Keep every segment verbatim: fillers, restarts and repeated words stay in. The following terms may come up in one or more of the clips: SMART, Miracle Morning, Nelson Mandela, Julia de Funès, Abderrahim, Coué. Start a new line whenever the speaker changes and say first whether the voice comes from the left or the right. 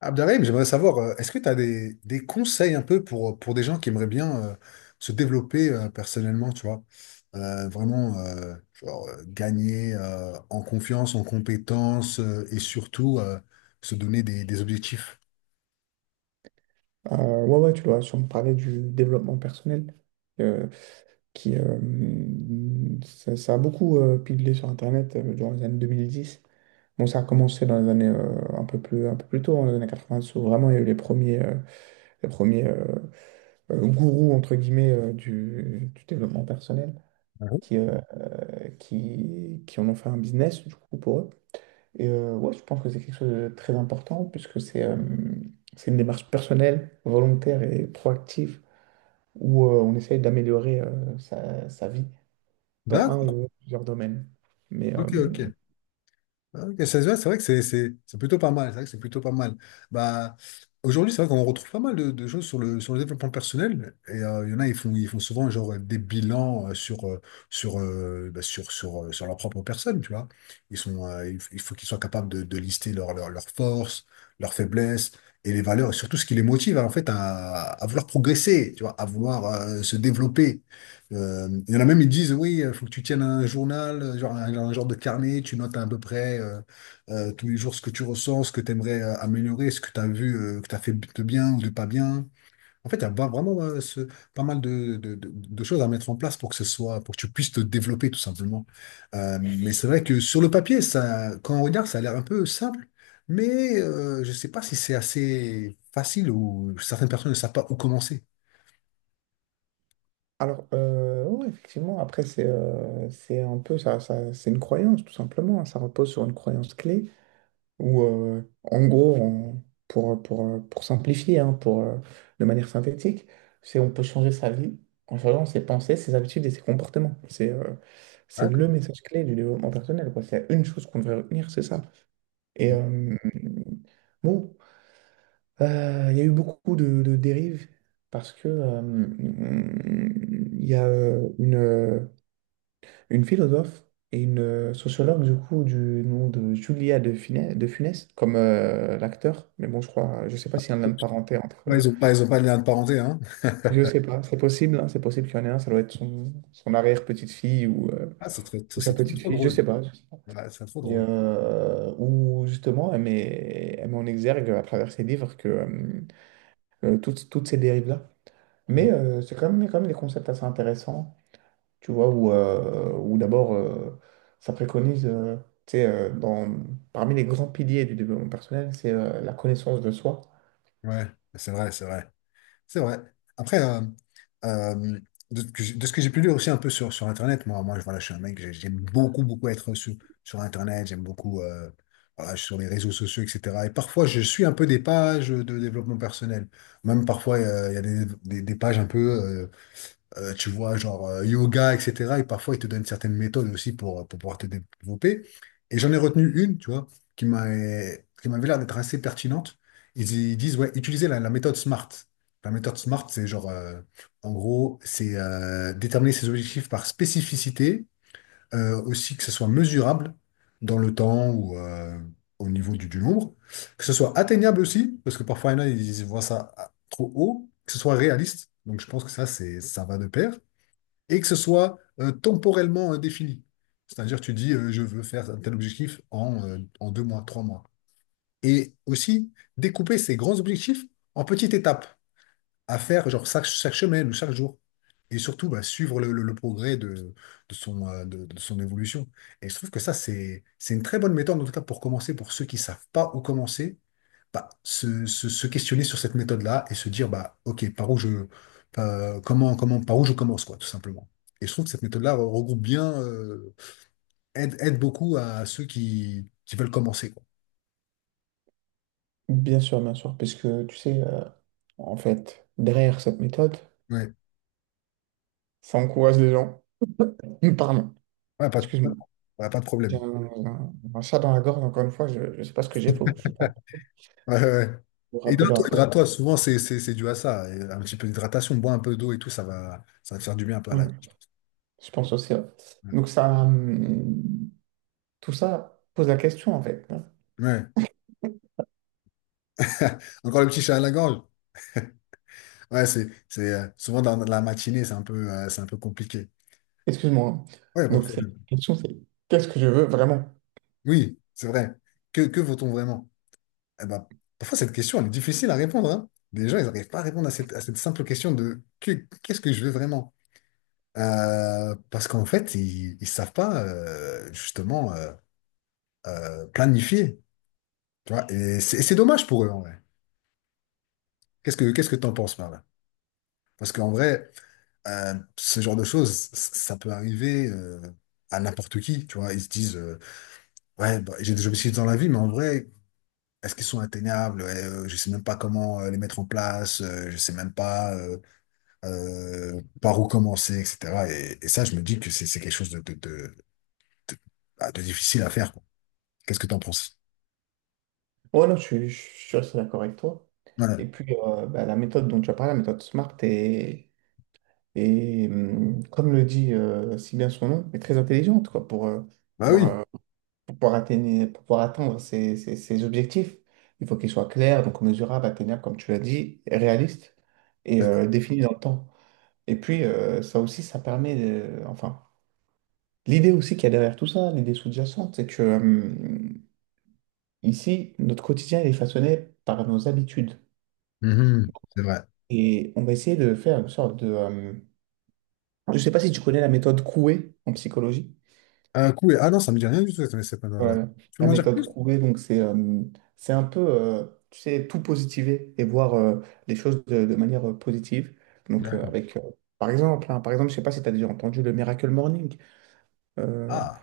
left: Abderrahim, j'aimerais savoir, euh, est-ce que tu as des, des conseils un peu pour, pour des gens qui aimeraient bien euh, se développer euh, personnellement, tu vois? Euh, vraiment, euh, genre, euh, gagner euh, en confiance, en compétence euh, et surtout euh, se donner des, des objectifs.
right: Euh, ouais, ouais, tu dois sûrement parler du développement personnel, euh, qui, euh, ça, ça a beaucoup euh, pigé sur Internet euh, durant les années deux mille dix. Bon, ça a commencé dans les années euh, un peu plus, un peu plus tôt, dans les années quatre-vingt-dix, où vraiment il y a eu les premiers, euh, les premiers euh, euh, gourous, entre guillemets, euh, du, du développement personnel,
left: Ah bon.
right: qui, euh, qui, qui en ont fait un business, du coup, pour eux. Et euh, ouais, je pense que c'est quelque chose de très important, puisque c'est euh, c'est une démarche personnelle, volontaire et proactive où euh, on essaye d'améliorer euh, sa, sa vie dans un
left: D'accord,
right: ou plusieurs domaines. Mais euh,
left: ok, ok. Ah, ok, ça se voit, c'est vrai que c'est c'est- c'est plutôt pas mal. C'est vrai que c'est plutôt pas mal. Bah, aujourd'hui, c'est vrai qu'on retrouve pas mal de, de choses sur le, sur le développement personnel. Et euh, il y en a, ils font, ils font souvent genre, des bilans euh, sur, euh, sur, euh, bah, sur, sur, euh, sur leur propre personne, tu vois. Ils sont, euh, il f- il faut qu'ils soient capables de, de lister leurs leur, forces, leurs faiblesses et les valeurs, et surtout ce qui les motive en fait, à, à vouloir progresser, tu vois, à vouloir euh, se développer. Euh, il y en a même, ils disent, oui, il faut que tu tiennes un journal, euh, genre un, un genre de carnet, tu notes à peu près euh, euh, tous les jours ce que tu ressens, ce que tu aimerais améliorer, ce que tu as vu, euh, que tu as fait de bien ou de pas bien. En fait, il y a va- vraiment euh, ce- pas mal de, de- de- de choses à mettre en place pour que ce soit, pour que tu puisses te développer tout simplement. Euh, mais c'est vrai que sur le papier, ça, quand on regarde, ça a l'air un peu simple, mais euh, je ne sais pas si c'est assez facile ou certaines personnes ne savent pas où commencer.
right: alors, euh, ouais, effectivement, après, c'est euh, c'est un peu ça, ça- c'est une croyance, tout simplement, hein. Ça repose sur une croyance clé où, euh, en gros, on- pour, pour, pour simplifier, hein, pour, euh, de manière synthétique, c'est on peut changer sa vie en changeant ses pensées, ses habitudes et ses comportements. C'est euh, c'est
left: D'accord.
right: le message clé du développement personnel, quoi. C'est une chose qu'on devrait retenir, c'est ça. Et euh, bon, Euh, il y a eu beaucoup de, de dérives parce que euh, il y a euh, une, euh, une philosophe et une euh, sociologue du coup du nom de Julia de Funès, de Funès comme euh, l'acteur, mais bon je crois, je sais pas s'il y en a une lien parenté entre.
left: Ouais, ils ont pas, ils ont pas de lien de parenté, hein.
right: Je sais pas, c'est possible, hein, c'est possible qu'il y en ait un, ça doit être son, son arrière-petite-fille ou, euh,
left: Ah, c'est très, ça-
right: ou sa
left: c'est trop trop
right: petite-fille, je sais
left: drôle.
right: pas.
left: Ouais, c'est trop
right: Et
left: drôle.
right: euh, où justement elle met, elle met en exergue à travers ses livres que euh, euh, toutes, toutes ces dérives-là.
left: Mhm.
right: Mais euh, c'est quand même, quand même des concepts assez intéressants, tu vois, où, euh, où d'abord, euh, ça préconise, euh, tu sais, euh, dans, parmi les grands piliers du développement personnel, c'est euh, la connaissance de soi.
left: Ouais, c'est vrai, c'est vrai. C'est vrai. Après, euh, euh, de, ce que j'ai de ce que j'ai pu lire aussi un peu sur, sur Internet, moi, moi, je- voilà, je suis un mec, j'ai- j'aime beaucoup, beaucoup être sur, sur Internet, j'aime beaucoup euh, voilà, sur les réseaux sociaux, et cetera. Et parfois, je suis un peu des pages de développement personnel. Même parfois, euh, il y a des, des, des pages un peu euh, Euh, tu vois, genre euh, yoga, et cetera. Et parfois, ils te donnent certaines méthodes aussi pour, euh, pour pouvoir te développer. Et j'en ai retenu une, tu vois, qui m'a, qui m'avait l'air d'être assez pertinente. Ils, ils disent, ouais, utilisez la, la méthode SMART. La méthode SMART, c'est genre, euh, en gros, c'est euh, déterminer ses objectifs par spécificité, euh, aussi que ce soit mesurable dans le temps ou euh, au niveau du, du nombre, que ce soit atteignable aussi, parce que parfois, il y en a, ils voient ça ah, trop haut, que ce soit réaliste. Donc, je pense que ça, c'est, ça va de pair et que ce soit euh, temporellement euh, défini. C'est-à-dire, tu dis, euh, je veux faire un tel objectif en, euh, en deux mois, trois mois. Et aussi, découper ces grands objectifs en petites étapes à faire, genre chaque, chaque semaine ou chaque jour. Et surtout, bah, suivre le, le- le progrès de, de son, euh, de, de son évolution. Et je trouve que ça, c'est, c'est une très bonne méthode, en tout cas, pour commencer, pour ceux qui savent pas où commencer, bah, se, se- se questionner sur cette méthode-là et se dire, bah, OK, par où je, euh, comment, comment, par où je commence, quoi, tout simplement. Et je trouve que cette méthode-là re- regroupe bien, euh, aide, aide beaucoup à ceux qui, qui veulent commencer, quoi.
right: Bien sûr, bien sûr, parce que, tu sais, euh, en fait, derrière cette méthode,
left: Ouais.
right: ça encourage les gens. Hum, Pardon,
left: Ouais, pas, de-
right: excuse-moi,
left: ouais, pas de
right: j'ai
left: problème.
right: un, un- un chat dans la gorge, encore une fois, je ne sais pas ce que j'ai, faut, je pense
left: Ouais, ouais, ouais.
right: vous rappeler
left: Hydrate-toi,
right: après.
left: hydrate-toi. Souvent, c'est c'est- c'est dû à ça. Et un petit peu d'hydratation, bois un peu d'eau et tout, ça va, ça va te faire du bien un peu à la...
right: Ouais, je pense aussi, ouais.
left: Ouais.
right: Donc ça, hum, tout ça pose la question, en fait.
left: Ouais. Encore le petit chat à la gorge. Ouais, c'est c'est, euh, souvent dans la matinée, c'est un peu, euh, c'est un peu compliqué.
right: Excuse-moi.
left: Ouais, pas de
right: Donc, cette
left: problème.
right: question, c'est qu'est-ce que je veux vraiment?
left: Oui, c'est vrai. Que, que vaut-on vraiment? Eh ben, parfois, cette question, elle est difficile à répondre, hein. Les gens, ils n'arrivent pas à répondre à cette, à cette simple question de que- qu'est-ce que je veux vraiment? Euh, parce qu'en fait, ils ne savent pas euh, justement euh, euh, planifier. Tu vois? Et c'est et c'est dommage pour eux, en vrai. Qu'est-ce que qu'est-ce que t'en penses par là? Parce qu'en vrai, euh, ce genre de choses, c- ça peut arriver euh, à n'importe qui. Tu vois? Ils se disent euh, ouais, bah, j'ai des objectifs dans la vie, mais en vrai. Est-ce qu'ils sont atteignables? Ouais, euh, je sais même pas comment euh, les mettre en place. euh, je sais même pas euh, euh, par où commencer, et cetera. Et, et ça, je me dis que c'est c'est quelque chose de, de, de, de- bah, de difficile à faire, quoi. Qu'est-ce que tu en penses?
right: Ouais, non, je, suis je suis assez d'accord avec toi.
left: Ouais.
right: Et puis, euh, bah, la méthode dont tu as parlé, la méthode SMART, est, est, hum, comme le dit euh, si bien son nom, est très intelligente quoi, pour, euh,
left: Bah
right: pouvoir,
left: oui.
right: euh, pour pouvoir atteindre, pour pouvoir atteindre ses, ses- ses objectifs. Il faut qu'ils soient clairs, donc mesurables, atteignables, comme tu l'as dit, réalistes et euh, définis dans le temps. Et puis, euh, ça aussi, ça permet de- Enfin, l'idée aussi qu'il y a derrière tout ça, l'idée sous-jacente, c'est que... mmh, Ici, notre quotidien il est façonné par nos habitudes.
left: Mhm, c'est vrai.
right: Et on va essayer de faire une sorte de... euh, Je ne sais pas si tu connais la méthode Coué en psychologie.
left: Euh, cool. Ah non, ça me dit rien du tout, cette- cette panade-là.
right: Voilà.
left: Tu peux
right: La
left: m'en dire
right: méthode
left: plus?
right: Coué, donc c'est euh, c'est un peu, euh, tu sais, tout positiver et voir euh, les choses de, de manière euh, positive. Donc euh,
left: D'accord.
right: avec, euh, par exemple, hein, par exemple, je ne sais pas si tu as déjà entendu le Miracle Morning. Euh,
left: Ah,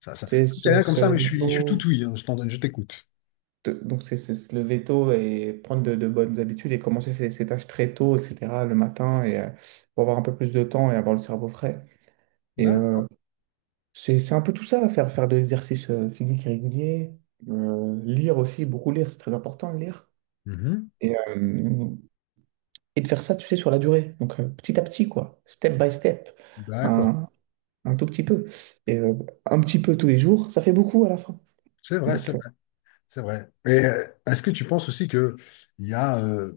left: ça, ça.
right: tu sais,
left: Je dis
right: se,
left: rien comme
right: se
left: ça, mais je
right: lever
left: suis, je suis tout
right: tôt,
left: ouïe, hein. Je t'en donne, je t'écoute.
right: de- donc c'est c'est se lever tôt et prendre de, de bonnes habitudes et commencer ses, ses tâches très tôt, et cetera, le matin, et, euh, pour avoir un peu plus de temps et avoir le cerveau frais. Et
left: D'accord.
right: euh, c'est c'est un peu tout ça, faire, faire de l'exercice euh, physique régulier, euh, lire aussi, beaucoup lire, c'est très important de lire.
left: Mhm.
right: Et, euh, et de faire ça, tu sais, sur la durée. Donc euh, petit à petit, quoi, step by step,
left: D'accord.
right: un, un tout petit peu. Et euh, un petit peu tous les jours, ça fait beaucoup à la fin.
left: C'est vrai, c'est
right: Donc, euh,
left: vrai, c'est vrai. Et euh, est-ce que tu penses aussi que il y a, euh,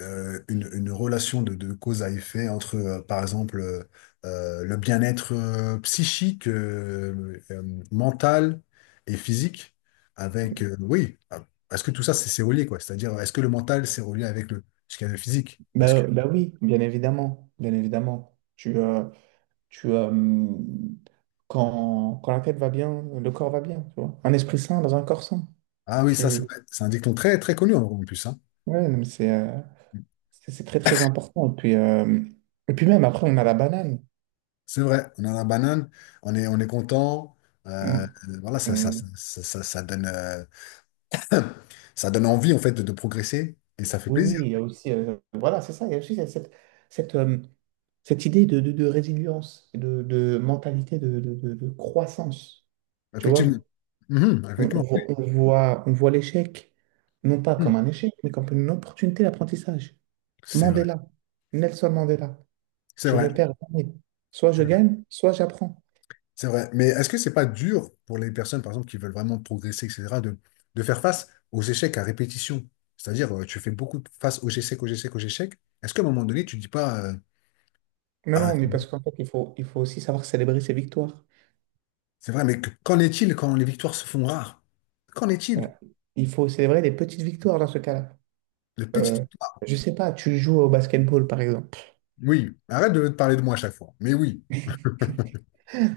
left: euh, une, une relation de, de cause à effet entre, euh, par exemple, euh, euh, le bien-être euh, psychique, euh, euh, mental et physique, avec, euh, oui, ah, parce que tout ça, c'est c'est relié, quoi. C'est-à-dire, est-ce que le mental, c'est relié avec le, ce qu'il y a de physique? Parce que,
right: bah, bah oui, bien évidemment, bien évidemment. Tu, euh, Tu, euh, quand, quand la tête va bien, le corps va bien, tu vois. Un esprit sain dans un corps sain.
left: ah oui, ça, c'est
right: Tu...
left: vrai. C'est un dicton très, très connu, en en plus, hein.
right: Ouais, non, mais c'est euh, c'est c'est très, très important. Et puis, euh, et puis même, après, on a la banane.
left: C'est vrai, on a la banane, on est, on est content. euh,
right: On-
left: euh, voilà, ça, ça,
right: on-
left: ça, ça, ça- ça donne, euh, ça donne envie en fait de, de progresser et ça fait
right: Oui, oui,
left: plaisir,
right: il y a aussi... euh, voilà, c'est ça. Il y a aussi cette, cette, cette, euh, cette idée de, de, de résilience, et de, de mentalité de, de, de- de croissance, tu
left: effectivement.
right: vois.
left: Mhm,
right: On, on
left: effectivement.
right: voit, on voit, on voit l'échec, non pas
left: Hmm.
right: comme un échec, mais comme une opportunité d'apprentissage.
left: C'est vrai,
right: Mandela, Nelson Mandela.
left: c'est
right: Je
left: vrai,
right: ne perds jamais. Soit je gagne, soit j'apprends.
left: c'est vrai. Mais est-ce que c'est pas dur pour les personnes, par exemple, qui veulent vraiment progresser, et cetera, de, de faire face aux échecs à répétition? C'est-à-dire, euh, tu fais beaucoup de- face aux échecs, aux échecs, aux échecs. Est-ce qu'à un moment donné, tu dis pas, euh,
right: Mais
left: ah,
right: non,
left: c'est
right: mais
left: bon,
right: parce qu'en fait, il faut, il faut aussi savoir célébrer ses victoires.
left: c'est vrai, mais que- qu'en est-il quand les victoires se font rares? Qu'en est-il?
right: Ouais. Il faut célébrer les petites victoires dans ce cas-là.
left: Les petites
right: Euh,
left: victoires.
right: je sais pas, tu joues au basketball, par exemple.
left: Oui, arrête de te parler de moi à chaque fois. Mais oui.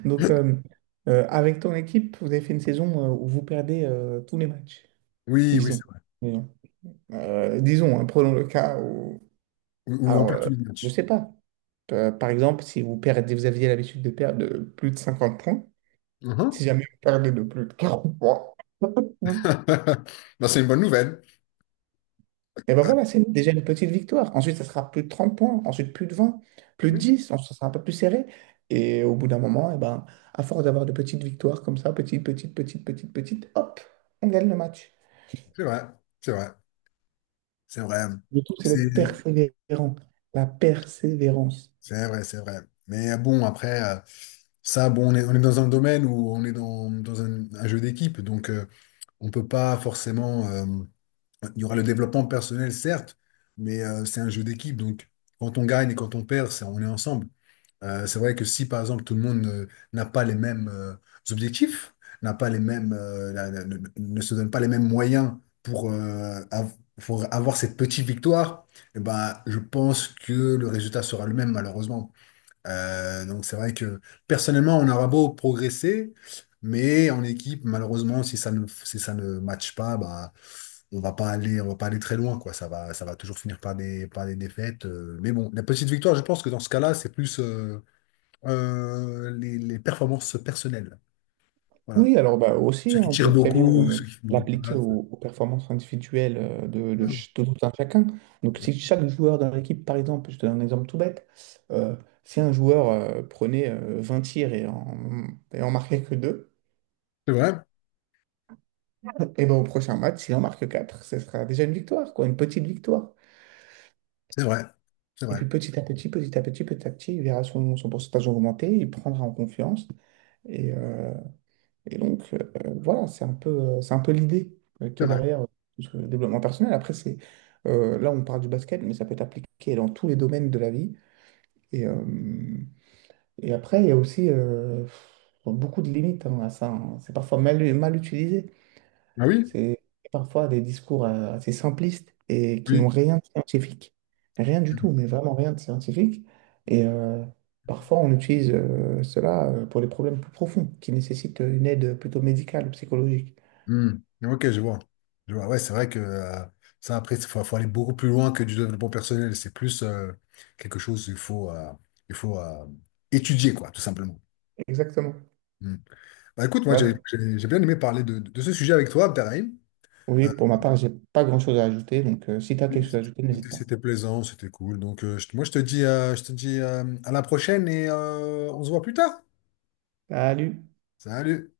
right: Donc, euh, euh, avec ton équipe, vous avez fait une saison euh, où vous perdez euh, tous les matchs,
left: Oui, oui,
right: disons.
left: c'est vrai.
right: Disons, Euh, disons, hein, prenons le cas où...
left: Ou, ou on
right: Alors,
left: perd
right: euh,
left: tous les
right: je
left: matchs.
right: sais pas. Euh, par exemple, si vous perdez, vous aviez l'habitude de perdre de plus de cinquante points,
left: Mhm.
right: si jamais vous perdez de plus de quarante points,
left: Ben, c'est une bonne nouvelle.
right: et ben voilà, c'est déjà une petite victoire. Ensuite, ça sera plus de trente points, ensuite plus de vingt, plus de
left: Oui,
right: dix, ensuite ça sera un peu plus serré. Et au bout d'un moment, et ben, à force d'avoir de petites victoires comme ça, petite, petite, petite, petite, petite, hop, on gagne le match.
left: c'est vrai, c'est vrai, c'est vrai.
right: Le tout, c'est
left: C'est
right: d'être persévérant, la persévérance.
left: C'est vrai, c'est vrai. Mais euh, bon, après, euh, ça, bon, on est, on est dans un domaine où on est dans, dans un, un jeu d'équipe, donc euh, on peut pas forcément. euh, il y aura le développement personnel, certes, mais euh, c'est un jeu d'équipe, donc quand on gagne et quand on perd, c'est- on est ensemble. Euh, c'est vrai que si, par exemple, tout le monde ne- n'a pas les mêmes euh, objectifs, n'a pas les mêmes, euh, la- la- ne, ne se donne pas les mêmes moyens pour, euh, av- pour avoir cette petite victoire, eh ben, je pense que le résultat sera le même, malheureusement. Euh, donc c'est vrai que personnellement, on aura beau progresser, mais en équipe, malheureusement, si ça ne, si ça ne matche pas, bah, on va pas aller, on va pas aller très loin, quoi. Ça va, ça va toujours finir par des, par des défaites. euh, mais bon, la petite victoire, je pense que dans ce cas-là, c'est plus euh, euh, les, les performances personnelles. Voilà.
right: Oui, alors bah, aussi,
left: Ceux
right: hein,
left: qui
right: on
left: tirent
right: peut très bien
left: beaucoup,
right: euh,
left: ceux qui font beaucoup de
right: l'appliquer
left: passes.
right: aux, aux performances individuelles euh, de, de, ch- de tout un chacun. Donc, si chaque joueur dans l'équipe, par exemple, je te donne un exemple tout bête, euh, si un joueur euh, prenait euh, vingt tirs et en, et en marquait que deux,
left: C'est vrai,
right: et ben, au prochain match, s'il en marque quatre, ce sera déjà une victoire, quoi, une petite victoire.
left: c'est vrai, c'est
right: Et
left: vrai,
right: puis petit à petit, petit à petit, petit à petit, il verra son, son pourcentage augmenter, il prendra en confiance. Et, euh, Et donc, euh, voilà, c'est un peu, euh, c'est un peu l'idée euh,
left: c'est
right: qu'il y a
left: vrai.
right: derrière euh, tout ce développement personnel. Après, c'est, euh, là, on parle du basket, mais ça peut être appliqué dans tous les domaines de la vie. Et, euh, et après, il y a aussi euh, beaucoup de limites, hein, à ça, hein. C'est parfois mal, mal utilisé.
left: Ah oui,
right: C'est parfois des discours euh, assez simplistes et qui n'ont
left: oui.
right: rien de scientifique. Rien du tout, mais vraiment rien de scientifique. Et euh, parfois, on utilise euh, cela euh, pour des problèmes plus profonds qui nécessitent une aide plutôt médicale ou psychologique.
left: Hmm. Ok, je vois. Je vois. Ouais, c'est vrai que euh, ça, après, il faut, faut aller beaucoup plus loin que du développement personnel. C'est plus euh, quelque chose qu'il faut, euh, il faut euh, étudier, quoi, tout simplement.
right: Exactement.
left: Hmm. Bah, écoute, moi, j'ai
right: Bah,
left: j'ai- j'ai bien aimé parler de, de ce sujet avec toi, Abderrahim.
right: oui,
left: Euh,
right: pour ma part, j'ai pas grand-chose à ajouter, donc euh, si tu as quelque chose à ajouter,
left: c'était
right: n'hésite pas.
left: c'était plaisant, c'était cool. Donc, euh, je- moi, je te dis, euh, je te dis euh, à la prochaine et euh, on se voit plus tard.
right: Salut!
left: Salut!